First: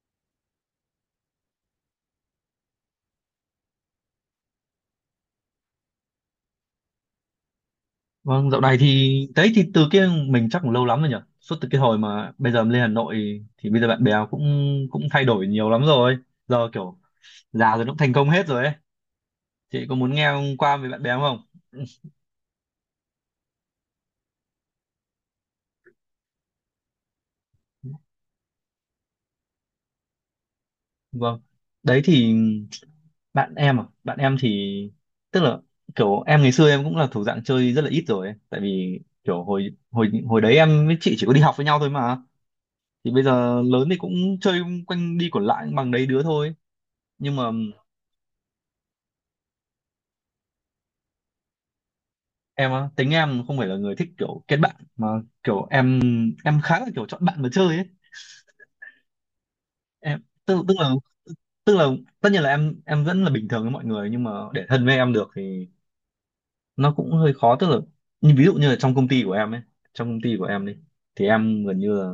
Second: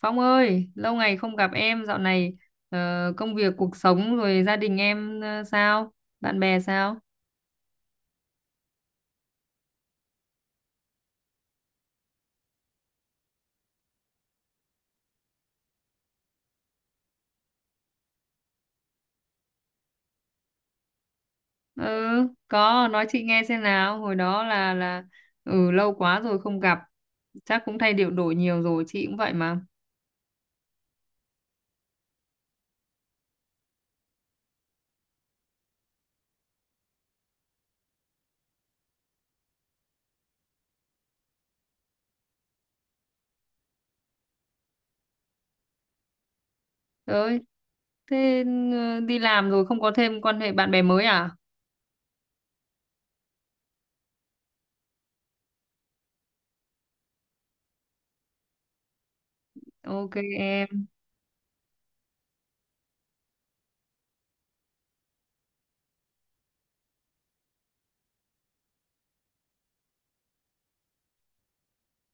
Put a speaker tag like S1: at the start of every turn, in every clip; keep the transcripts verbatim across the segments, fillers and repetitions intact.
S1: Phong ơi, lâu ngày không gặp em, dạo này ờ, công việc, cuộc sống rồi gia đình em ờ, sao? Bạn bè sao?
S2: Vâng, dạo này thì đấy thì từ kia mình chắc cũng lâu lắm rồi nhỉ. Suốt từ cái hồi mà bây giờ lên Hà Nội thì bây giờ bạn bè cũng cũng thay đổi nhiều lắm rồi. Giờ kiểu già rồi nó cũng thành công hết rồi ấy. Chị có muốn nghe qua về bạn bè không?
S1: Ừ, có, nói chị nghe xem nào. Hồi đó là là ừ lâu quá rồi không gặp, chắc cũng thay điệu đổi nhiều rồi, chị cũng vậy mà.
S2: Vâng. Đấy thì bạn em à, bạn em thì tức là kiểu em ngày xưa em cũng là thuộc dạng chơi rất là ít rồi ấy. Tại vì kiểu hồi hồi hồi đấy em với chị chỉ có đi học với nhau thôi mà. Thì bây giờ lớn thì cũng chơi quanh đi quẩn lại bằng đấy đứa thôi. Nhưng
S1: Ơi,
S2: mà
S1: thế ờ, đi làm rồi không có thêm quan hệ bạn bè mới à?
S2: em á, tính em không phải là người thích kiểu kết bạn, mà kiểu em em khá là kiểu chọn bạn mà chơi ấy.
S1: Ok
S2: Em tức tức
S1: em.
S2: là tức là tất nhiên là em em vẫn là bình thường với mọi người, nhưng mà để thân với em được thì nó cũng hơi khó. Tức là như ví dụ như là trong công ty của em ấy, trong công ty của em đi, thì em gần như là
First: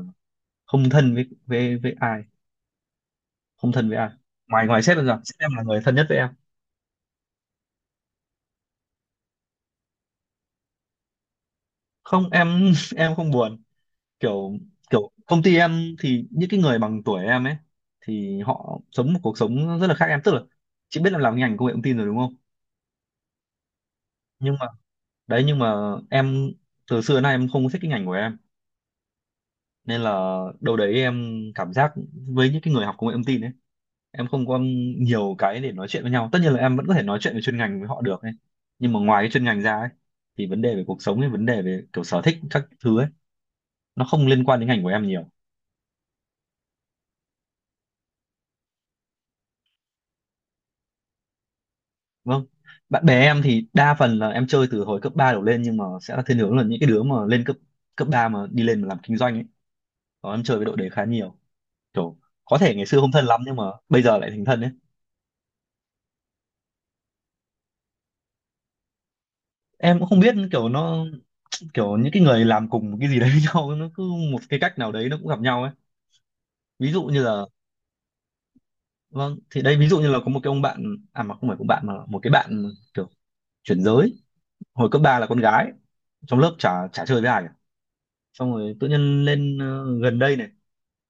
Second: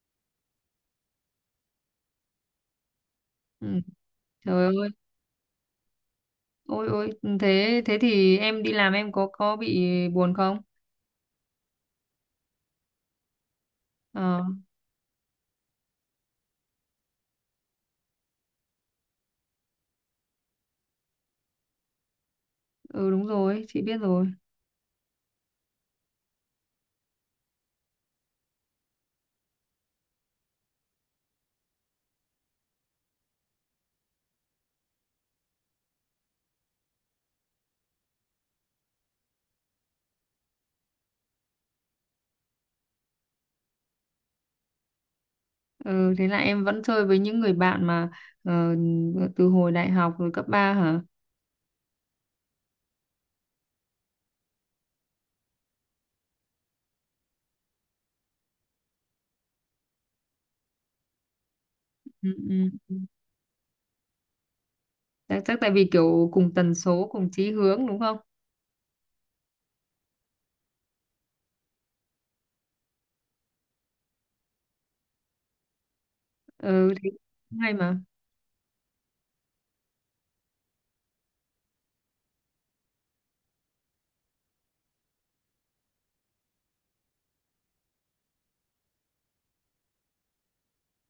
S2: không thân với với với ai,
S1: Ừ,
S2: không thân với ai
S1: trời
S2: ngoài ngoài
S1: ơi.
S2: sếp em ra, sếp em là người thân nhất với em.
S1: Ôi ôi, ừ, thế thế thì em đi làm em có có bị buồn không?
S2: Không em, em không buồn.
S1: Ờ,
S2: Kiểu kiểu công ty em thì những cái người bằng tuổi em ấy thì họ sống một cuộc sống rất là khác em. Tức là chị biết em làm ngành công nghệ thông tin rồi đúng không,
S1: ừ đúng rồi, chị biết rồi.
S2: nhưng mà đấy, nhưng mà em, từ xưa đến nay em không có thích cái ngành của em, nên là đâu đấy em cảm giác với những cái người học công nghệ thông tin ấy em không có nhiều cái để nói chuyện với nhau. Tất nhiên là em vẫn có thể nói chuyện về chuyên ngành với họ được ấy, nhưng mà ngoài cái chuyên ngành ra ấy, thì vấn đề về cuộc sống ấy, vấn đề về kiểu sở thích các thứ ấy, nó không liên quan đến ngành của em nhiều.
S1: Ừ, thế là em vẫn chơi với những người bạn mà ờ, từ hồi đại học rồi cấp ba hả?
S2: Vâng. Bạn bè em thì đa phần là em chơi từ hồi cấp ba đổ lên, nhưng mà sẽ là thiên hướng là những cái đứa mà lên cấp cấp ba mà đi lên mà làm kinh doanh ấy. Đó, em chơi với đội đấy khá nhiều. Kiểu
S1: Ừ,
S2: có thể ngày
S1: ừ.
S2: xưa không thân lắm nhưng mà bây giờ lại thành thân ấy.
S1: Chắc, chắc tại vì kiểu cùng tần số, cùng chí hướng đúng không?
S2: Em cũng không biết kiểu nó, kiểu những cái người làm cùng cái gì đấy với nhau nó cứ một cái cách nào đấy nó cũng gặp nhau ấy. Ví
S1: Ừ,
S2: dụ
S1: thế
S2: như là,
S1: cũng hay mà.
S2: vâng thì đây ví dụ như là có một cái ông bạn à, mà không phải ông bạn mà là một cái bạn kiểu chuyển giới. Hồi cấp ba là con gái, trong lớp chả chả chơi với ai cả. Xong rồi tự nhiên lên ờ, gần đây này,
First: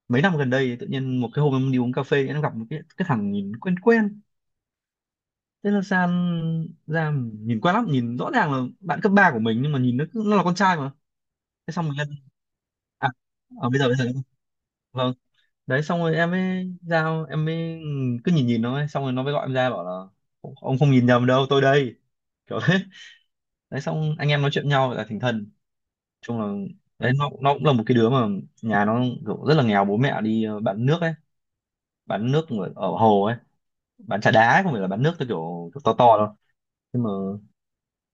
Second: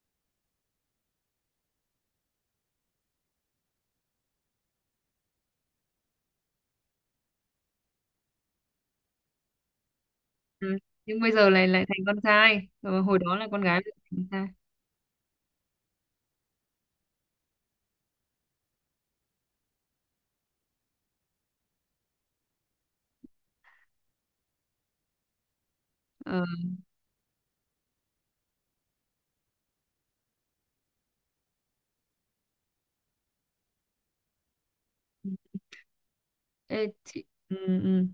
S2: mấy năm gần đây tự nhiên một cái hôm em đi uống cà phê em gặp một cái cái thằng nhìn quen quen, thế là san ra, nhìn quen lắm, nhìn rõ ràng là bạn cấp ba của mình, nhưng mà nhìn nó cứ- nó là con
S1: Ừ.
S2: trai mà.
S1: Nhưng bây giờ lại
S2: Thế
S1: lại
S2: xong mình
S1: thành
S2: lên
S1: con trai. Ờ,
S2: à,
S1: hồi đó là con
S2: à bây
S1: gái
S2: giờ,
S1: bây
S2: bây
S1: giờ
S2: giờ
S1: thành con trai.
S2: vâng. Đấy, xong rồi em mới giao em mới cứ nhìn nhìn nó ấy. Xong rồi nó mới gọi em ra bảo là ông không nhìn nhầm đâu, tôi đây, kiểu thế. Đấy, xong anh em nói chuyện nhau là thành thân. Chung
S1: Ờ,
S2: là đấy, nó nó cũng là một cái đứa mà nhà nó kiểu rất là nghèo, bố mẹ đi ờ, bán nước ấy, bán nước ở, ở hồ ấy, bán trà đá, không phải là bán nước theo kiểu, kiểu to to đâu.
S1: ê,
S2: Nhưng mà
S1: chị, ừ, ừ.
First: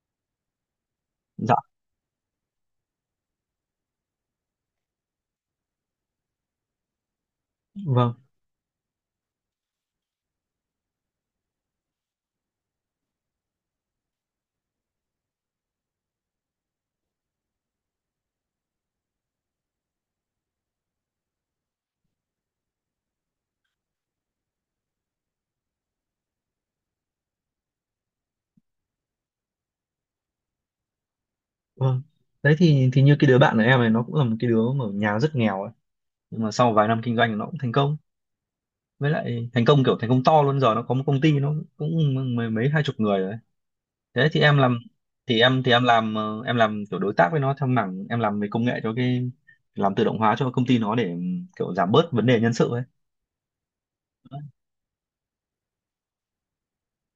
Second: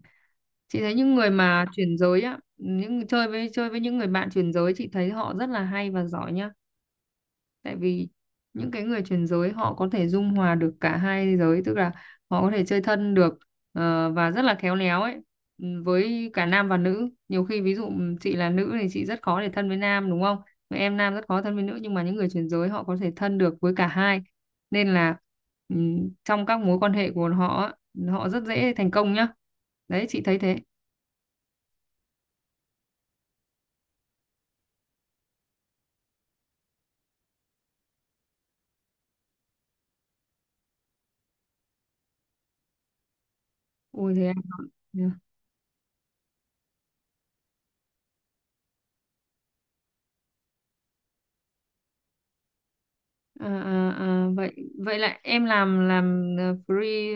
S1: Chị thấy những người
S2: dạ,
S1: mà chuyển giới á, những chơi với chơi với những người bạn chuyển giới chị thấy họ rất là hay và giỏi nhá. Tại vì
S2: vâng
S1: những cái người chuyển giới họ có thể dung hòa được cả hai giới, tức là họ có thể chơi thân được, ờ, và rất là khéo léo ấy, ừ, với cả nam và nữ. Nhiều khi ví dụ ừ, chị là nữ thì chị rất khó để thân với nam đúng không? Mà em nam rất khó thân với nữ, nhưng mà những người chuyển giới họ có thể thân được với cả hai, nên là ừ, trong các mối quan hệ của họ á, họ rất dễ thành công nhá, đấy chị thấy thế.
S2: vâng. Đấy thì thì như cái đứa bạn của em này, nó cũng là một cái đứa mà ở nhà rất nghèo ấy, nhưng mà sau vài năm kinh doanh nó cũng thành công. Với lại thành công kiểu thành công to luôn, giờ nó có một công ty, nó cũng mấy, mấy hai chục người rồi đấy.
S1: Ui thế
S2: Thế
S1: à?
S2: thì em làm, thì em thì em làm ờ, em làm kiểu đối tác với nó theo mảng, em làm về công nghệ cho cái, làm tự động hóa cho công ty nó để kiểu giảm bớt vấn đề nhân sự ấy.
S1: À, à, à, vậy vậy là em làm làm ờ, free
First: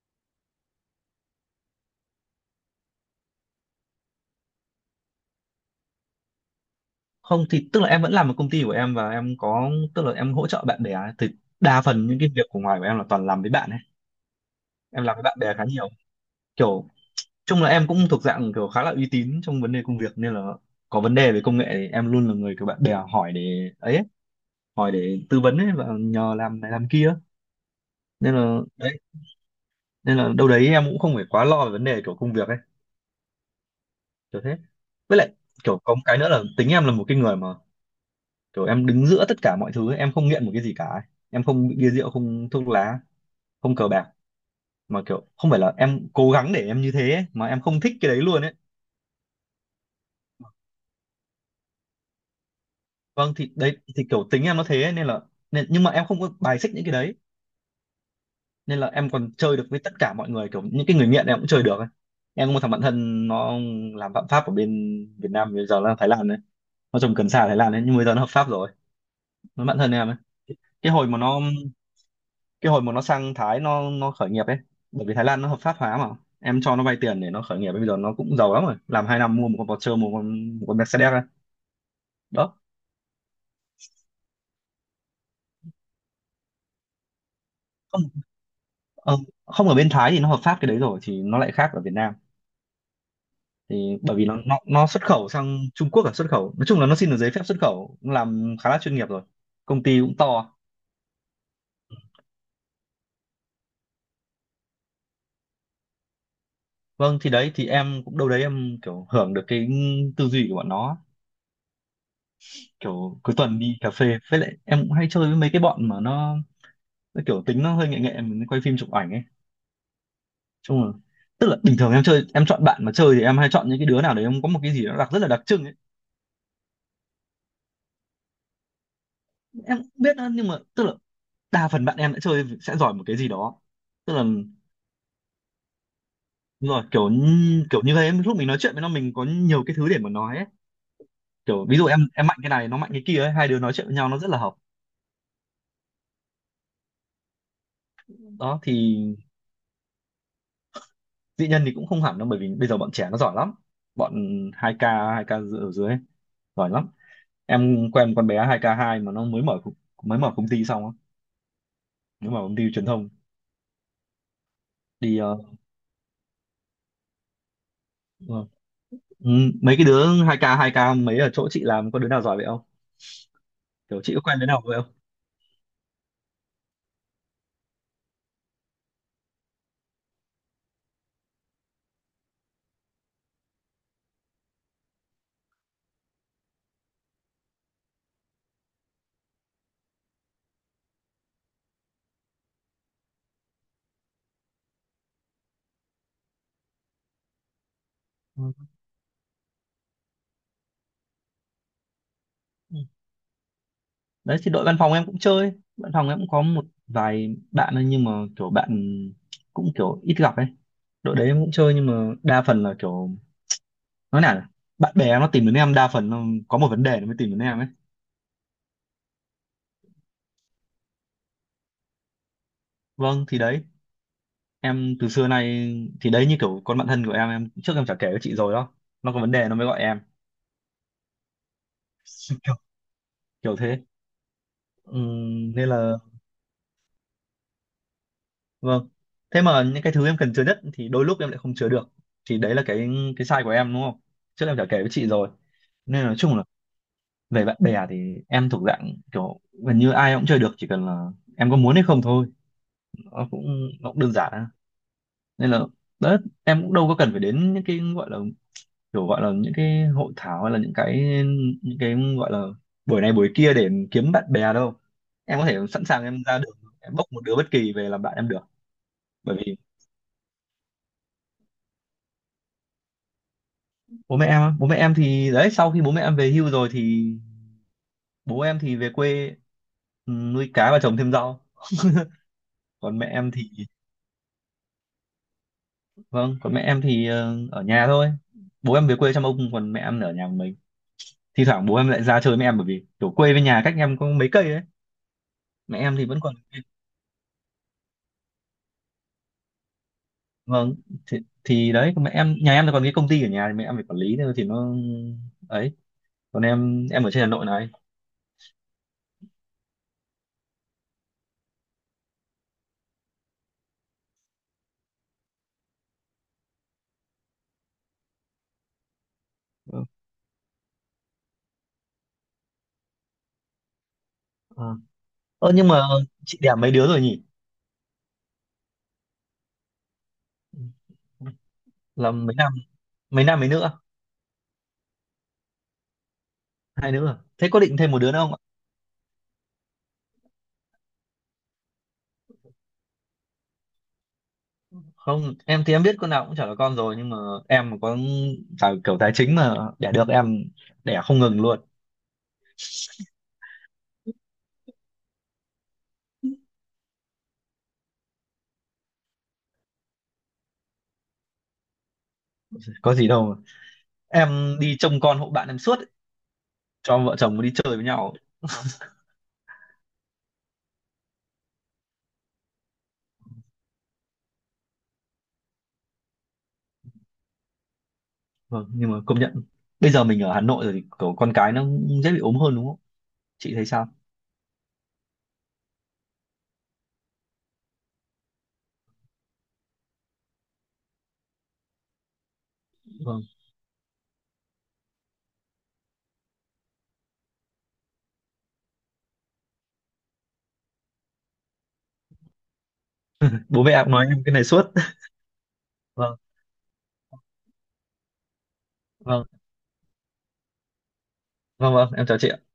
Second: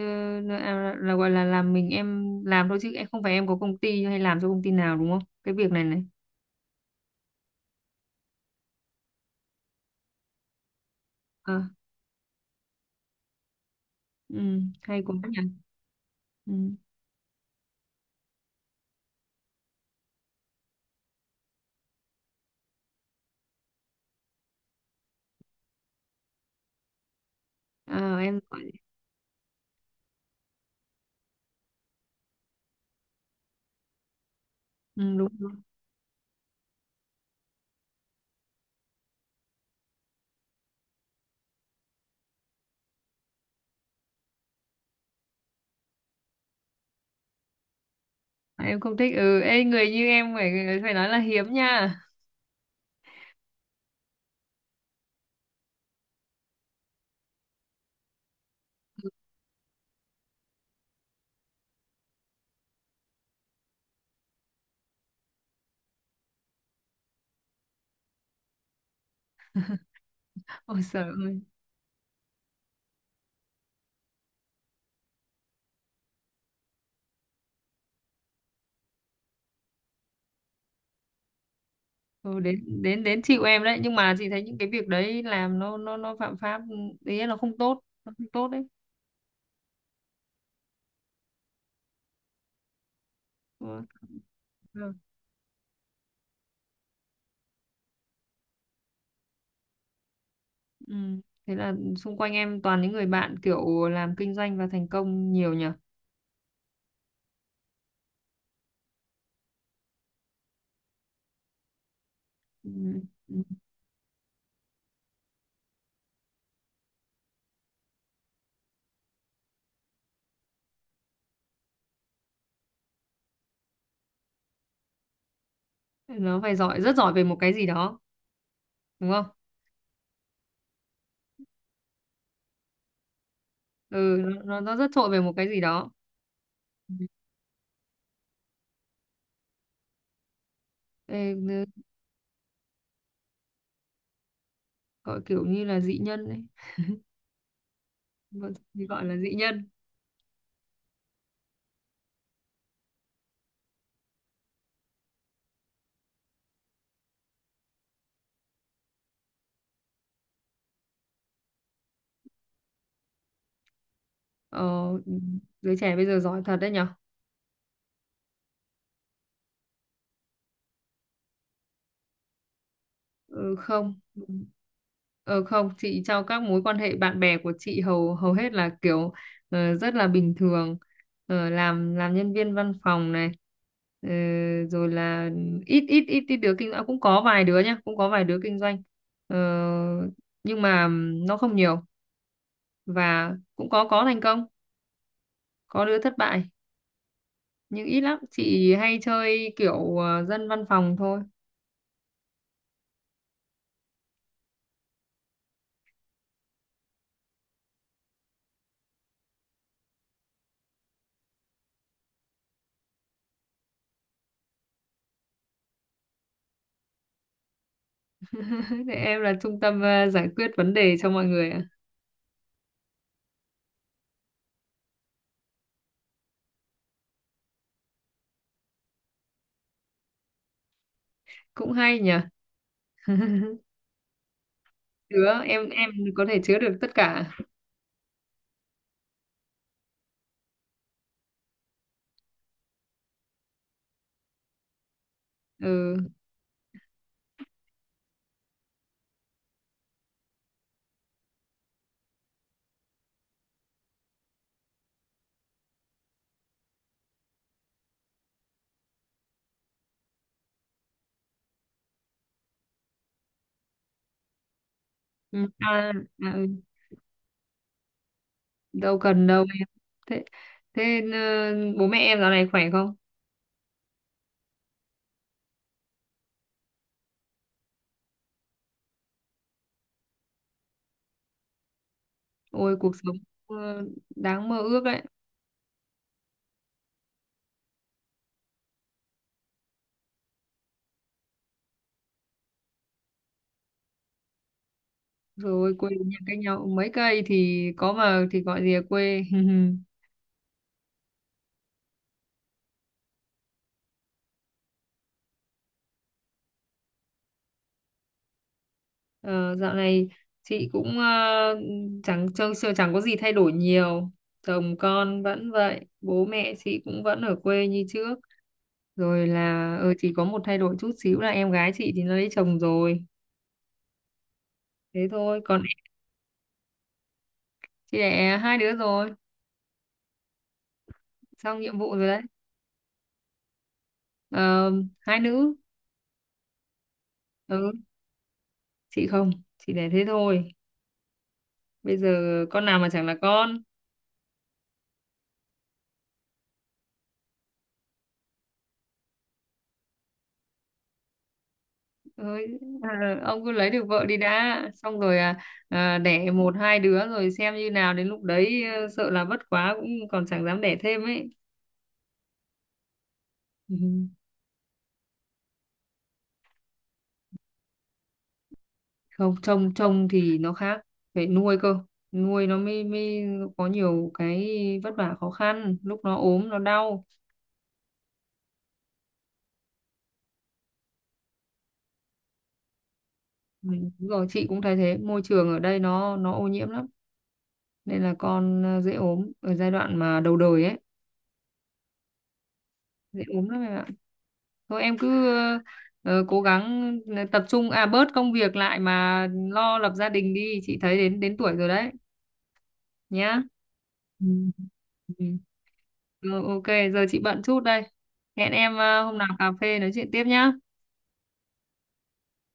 S1: ờ, à, là gọi là làm mình em làm thôi chứ em không phải em có công ty hay làm cho công ty nào đúng không? Cái việc này này.
S2: Không, thì tức là em vẫn làm ở công ty của em và em có, tức là em hỗ trợ bạn bè ấy. Thì
S1: Ờ,
S2: đa phần những cái việc của ngoài của em là toàn làm với bạn ấy.
S1: ừ, hay
S2: Em
S1: quá
S2: làm với bạn
S1: nhỉ.
S2: bè khá nhiều,
S1: Ừ.
S2: kiểu chung là em cũng thuộc dạng kiểu khá là uy tín trong vấn đề công việc, nên là có vấn đề về công nghệ thì em luôn là người kiểu bạn bè hỏi để ấy, ấy, hỏi để tư vấn ấy và nhờ làm này làm kia.
S1: Ờ,
S2: Nên
S1: em
S2: là
S1: gọi
S2: đấy, nên là đâu đấy em cũng không phải quá lo về vấn đề kiểu công việc ấy, kiểu thế.
S1: ừ,
S2: Với
S1: đúng
S2: lại
S1: rồi.
S2: kiểu có một cái nữa là tính em là một cái người mà kiểu em đứng giữa tất cả mọi thứ ấy. Em không nghiện một cái gì cả ấy. Em không bị bia rượu, không thuốc lá, không cờ bạc, mà kiểu không phải là em cố gắng để em như thế ấy, mà em không thích cái đấy luôn ấy.
S1: Em không thích ừ ê, người như em phải phải nói là hiếm nha.
S2: Vâng thì đấy thì kiểu tính em nó thế ấy, nên là nên, nhưng mà em không có bài xích những cái đấy, nên là em còn chơi được với tất cả mọi người, kiểu những cái người nghiện em cũng chơi được ấy. Em có một thằng bạn thân, nó làm phạm pháp ở bên Việt Nam, bây giờ là Thái Lan đấy, nó trồng cần sa ở Thái Lan đấy nhưng bây giờ nó hợp pháp rồi, nó bạn thân em ấy.
S1: Ôi
S2: cái
S1: trời
S2: hồi mà
S1: ơi.
S2: nó cái hồi mà nó sang Thái nó nó khởi nghiệp ấy, bởi vì Thái Lan nó hợp pháp hóa mà. Em cho nó vay tiền để nó khởi nghiệp, bây giờ nó cũng giàu lắm rồi, làm hai năm mua một con Porsche, mua một con một con Mercedes ấy.
S1: Ừ,
S2: Đó
S1: đến đến đến chịu em đấy, nhưng mà chị thấy những cái việc đấy làm nó nó nó phạm pháp ừ, ý là nó không tốt,
S2: không,
S1: nó không tốt đấy.
S2: ờ, không, ở bên Thái thì nó hợp pháp cái đấy rồi thì nó lại khác ở Việt Nam. Thì bởi vì nó nó, nó
S1: Ừ.
S2: xuất khẩu sang Trung Quốc, là xuất khẩu, nói chung là nó xin được giấy phép xuất khẩu, cũng làm khá là chuyên nghiệp rồi, công ty cũng to.
S1: Ừ. Thế là xung quanh em toàn những người bạn kiểu làm kinh doanh và thành công nhiều nhỉ?
S2: Vâng thì đấy thì em cũng đâu đấy em kiểu hưởng được cái tư duy của bọn nó.
S1: Ừ.
S2: Kiểu cuối
S1: Ừ.
S2: tuần đi cà phê, với lại em cũng hay chơi với mấy cái bọn mà nó, nó kiểu tính nó hơi nghệ nghệ, mình quay phim chụp ảnh ấy. Chung là, tức là bình thường em chơi, em chọn bạn mà chơi thì em hay chọn những cái đứa nào đấy em có một cái gì nó đặc, rất là đặc trưng ấy.
S1: Nó phải giỏi, rất giỏi về một cái gì đó, đúng không?
S2: Em cũng biết đó, nhưng mà tức là đa phần bạn em đã chơi sẽ giỏi một cái gì đó. Tức
S1: Ừ,
S2: là
S1: nó, nó nó rất trội về một cái gì đó.
S2: đúng rồi,
S1: Ừ.
S2: kiểu như- kiểu như thế, lúc mình nói chuyện với nó mình có nhiều cái thứ để mà nói ấy.
S1: Ê,
S2: Kiểu
S1: nơ-
S2: ví dụ em em mạnh cái này nó mạnh cái kia ấy, hai đứa nói chuyện với nhau nó rất là hợp.
S1: gọi kiểu như là dị nhân ấy. Gọi,
S2: Đó
S1: thì
S2: thì
S1: gọi là dị nhân.
S2: dĩ nhân thì cũng không hẳn đâu, bởi vì bây giờ bọn trẻ nó giỏi lắm. Bọn hai k hai k dự- ở dưới ấy, giỏi lắm. Em quen một con bé hai k hai mà nó mới mở co- mới mở công ty xong á, mới mở công ty truyền thông
S1: Ờ, ừ,
S2: đi. Ờ,
S1: giới trẻ bây giờ giỏi thật đấy nhỉ?
S2: ờ, ừ, mấy cái đứa hai k hai k mấy ở chỗ chị làm có đứa nào giỏi vậy không,
S1: Ừ, không.
S2: kiểu chị có quen đứa nào vậy không?
S1: Ờ không, chị trong các mối quan hệ bạn bè của chị hầu hầu hết là kiểu ờ, rất là bình thường, ờ, làm làm nhân viên văn phòng này, ờ, rồi là ít ít ít ít đứa kinh doanh, cũng có vài đứa nhá, cũng có vài đứa kinh doanh, ờ, nhưng mà nó không nhiều, và cũng có có thành công, có đứa thất bại, nhưng ít lắm. Chị hay chơi kiểu ờ, dân văn phòng thôi.
S2: Ừ. Đấy thì đội văn phòng em cũng chơi, văn phòng em cũng có một vài bạn ấy, nhưng mà kiểu bạn cũng kiểu ít gặp ấy. Đội đấy em cũng chơi nhưng mà đa phần là kiểu, nói nào nhỉ? Bạn bè nó tìm đến em đa phần nó có một vấn đề nó mới tìm đến em ấy.
S1: Để em là trung tâm ờ, giải quyết vấn đề cho mọi người ạ.
S2: Vâng thì đấy, em từ xưa nay, thì đấy như kiểu con bạn thân của em em trước em chả kể với chị rồi đó, nó có vấn đề nó mới gọi em.
S1: Cũng hay nhỉ.
S2: kiểu, kiểu thế.
S1: Chứa
S2: Ừm,
S1: em
S2: nên
S1: em
S2: là
S1: có thể chứa được tất cả.
S2: vâng, thế mà những cái thứ em cần chứa nhất thì đôi lúc em lại không chứa được, thì đấy là cái cái sai của em đúng không, trước em chả kể với chị rồi.
S1: Ừ.
S2: Nên là nói chung là về bạn bè thì em thuộc dạng kiểu gần như ai cũng chơi được, chỉ cần là em có muốn hay không thôi. nó cũng nó cũng đơn giản á. Nên là đấy, em cũng đâu có cần phải đến những cái gọi là kiểu gọi là những cái hội thảo, hay là những cái những cái gọi là buổi này buổi kia để kiếm bạn bè đâu. Em có
S1: Ừ.
S2: thể sẵn
S1: À,
S2: sàng em
S1: à,
S2: ra
S1: ừ.
S2: đường em bốc một đứa bất kỳ về làm bạn em được.
S1: Đâu cần
S2: Bởi
S1: đâu
S2: vì
S1: em. Thế thế ờ, bố mẹ em dạo này khỏe không?
S2: bố mẹ em bố mẹ em thì đấy, sau khi bố mẹ em về hưu rồi thì bố em thì về quê, ừ, nuôi cá và trồng thêm rau.
S1: Ôi cuộc
S2: Còn mẹ
S1: sống
S2: em thì
S1: ờ, đáng mơ ước đấy.
S2: vâng, còn mẹ em thì ờ, ở nhà thôi. Bố em về quê chăm ông, còn mẹ em ở nhà một mình. Thi thoảng bố em lại ra chơi với em bởi vì kiểu quê với nhà cách em có mấy cây ấy.
S1: Rồi
S2: Mẹ
S1: quê
S2: em thì
S1: nhà
S2: vẫn còn,
S1: cách nhau mấy cây thì có mà thì gọi gì là quê.
S2: vâng, thì, thì đấy còn mẹ em, nhà em thì còn cái công ty ở nhà thì mẹ em phải quản lý thôi, thì nó ấy. Còn em em ở trên Hà Nội này.
S1: Ờ, dạo này chị cũng ờ, chẳng chưa, chưa chẳng có gì thay đổi nhiều, chồng con vẫn vậy, bố mẹ chị cũng vẫn ở quê như trước, rồi là
S2: Ừ.
S1: ờ, chỉ có một thay đổi chút xíu là em gái chị thì nó lấy chồng rồi,
S2: Ờ.
S1: thế thôi
S2: Ơ,
S1: còn
S2: nhưng mà chị đẻ mấy đứa rồi nhỉ?
S1: chị đẻ hai đứa rồi, xong nhiệm vụ rồi
S2: Là
S1: đấy.
S2: mấy nam, mấy nam mấy nữ? À?
S1: Ờ, hai nữ.
S2: Hai nữ. À? Thế có
S1: Ừ
S2: định thêm một đứa nữa không?
S1: chị không, chị đẻ thế thôi. Bây giờ con nào mà chẳng là con.
S2: Không, em thì em biết con nào cũng chả là con rồi, nhưng mà em mà có tài, kiểu tài chính mà đẻ được em đẻ không ngừng luôn.
S1: Ôi, à, ông cứ lấy được vợ đi đã, xong rồi à, à, đẻ một hai đứa rồi xem như nào, đến lúc đấy ờ, sợ là vất quá cũng còn chẳng dám đẻ thêm ấy.
S2: Có gì đâu mà.
S1: Ừ.
S2: Em đi trông con hộ bạn em suốt ấy, cho vợ chồng đi chơi với nhau.
S1: Không, trông trông thì nó khác, phải nuôi cơ, nuôi nó mới mới có nhiều cái vất vả khó khăn lúc nó ốm nó đau.
S2: Vâng nhưng mà công nhận, bây giờ mình ở Hà Nội rồi thì kiểu con cái nó cũng dễ bị ốm hơn đúng không, chị thấy
S1: Ừ,
S2: sao?
S1: đúng rồi chị cũng thấy thế, môi trường ở đây nó nó ô nhiễm lắm, nên là con ờ, dễ ốm ở giai đoạn mà đầu đời ấy,
S2: Vâng,
S1: dễ ốm lắm em ạ. Thôi em cứ ờ, ờ, cố gắng ờ, tập trung à bớt công việc lại mà lo lập gia đình đi, chị thấy đến đến tuổi rồi đấy, nhá.
S2: bố mẹ em nói em
S1: Ừ.
S2: cái này suốt.
S1: Ừ.
S2: Vâng.
S1: Ừ, ok giờ chị bận chút đây, hẹn em ờ, hôm
S2: Vâng,
S1: nào cà phê nói chuyện tiếp nhá.
S2: vâng, vâng, em chào chị ạ.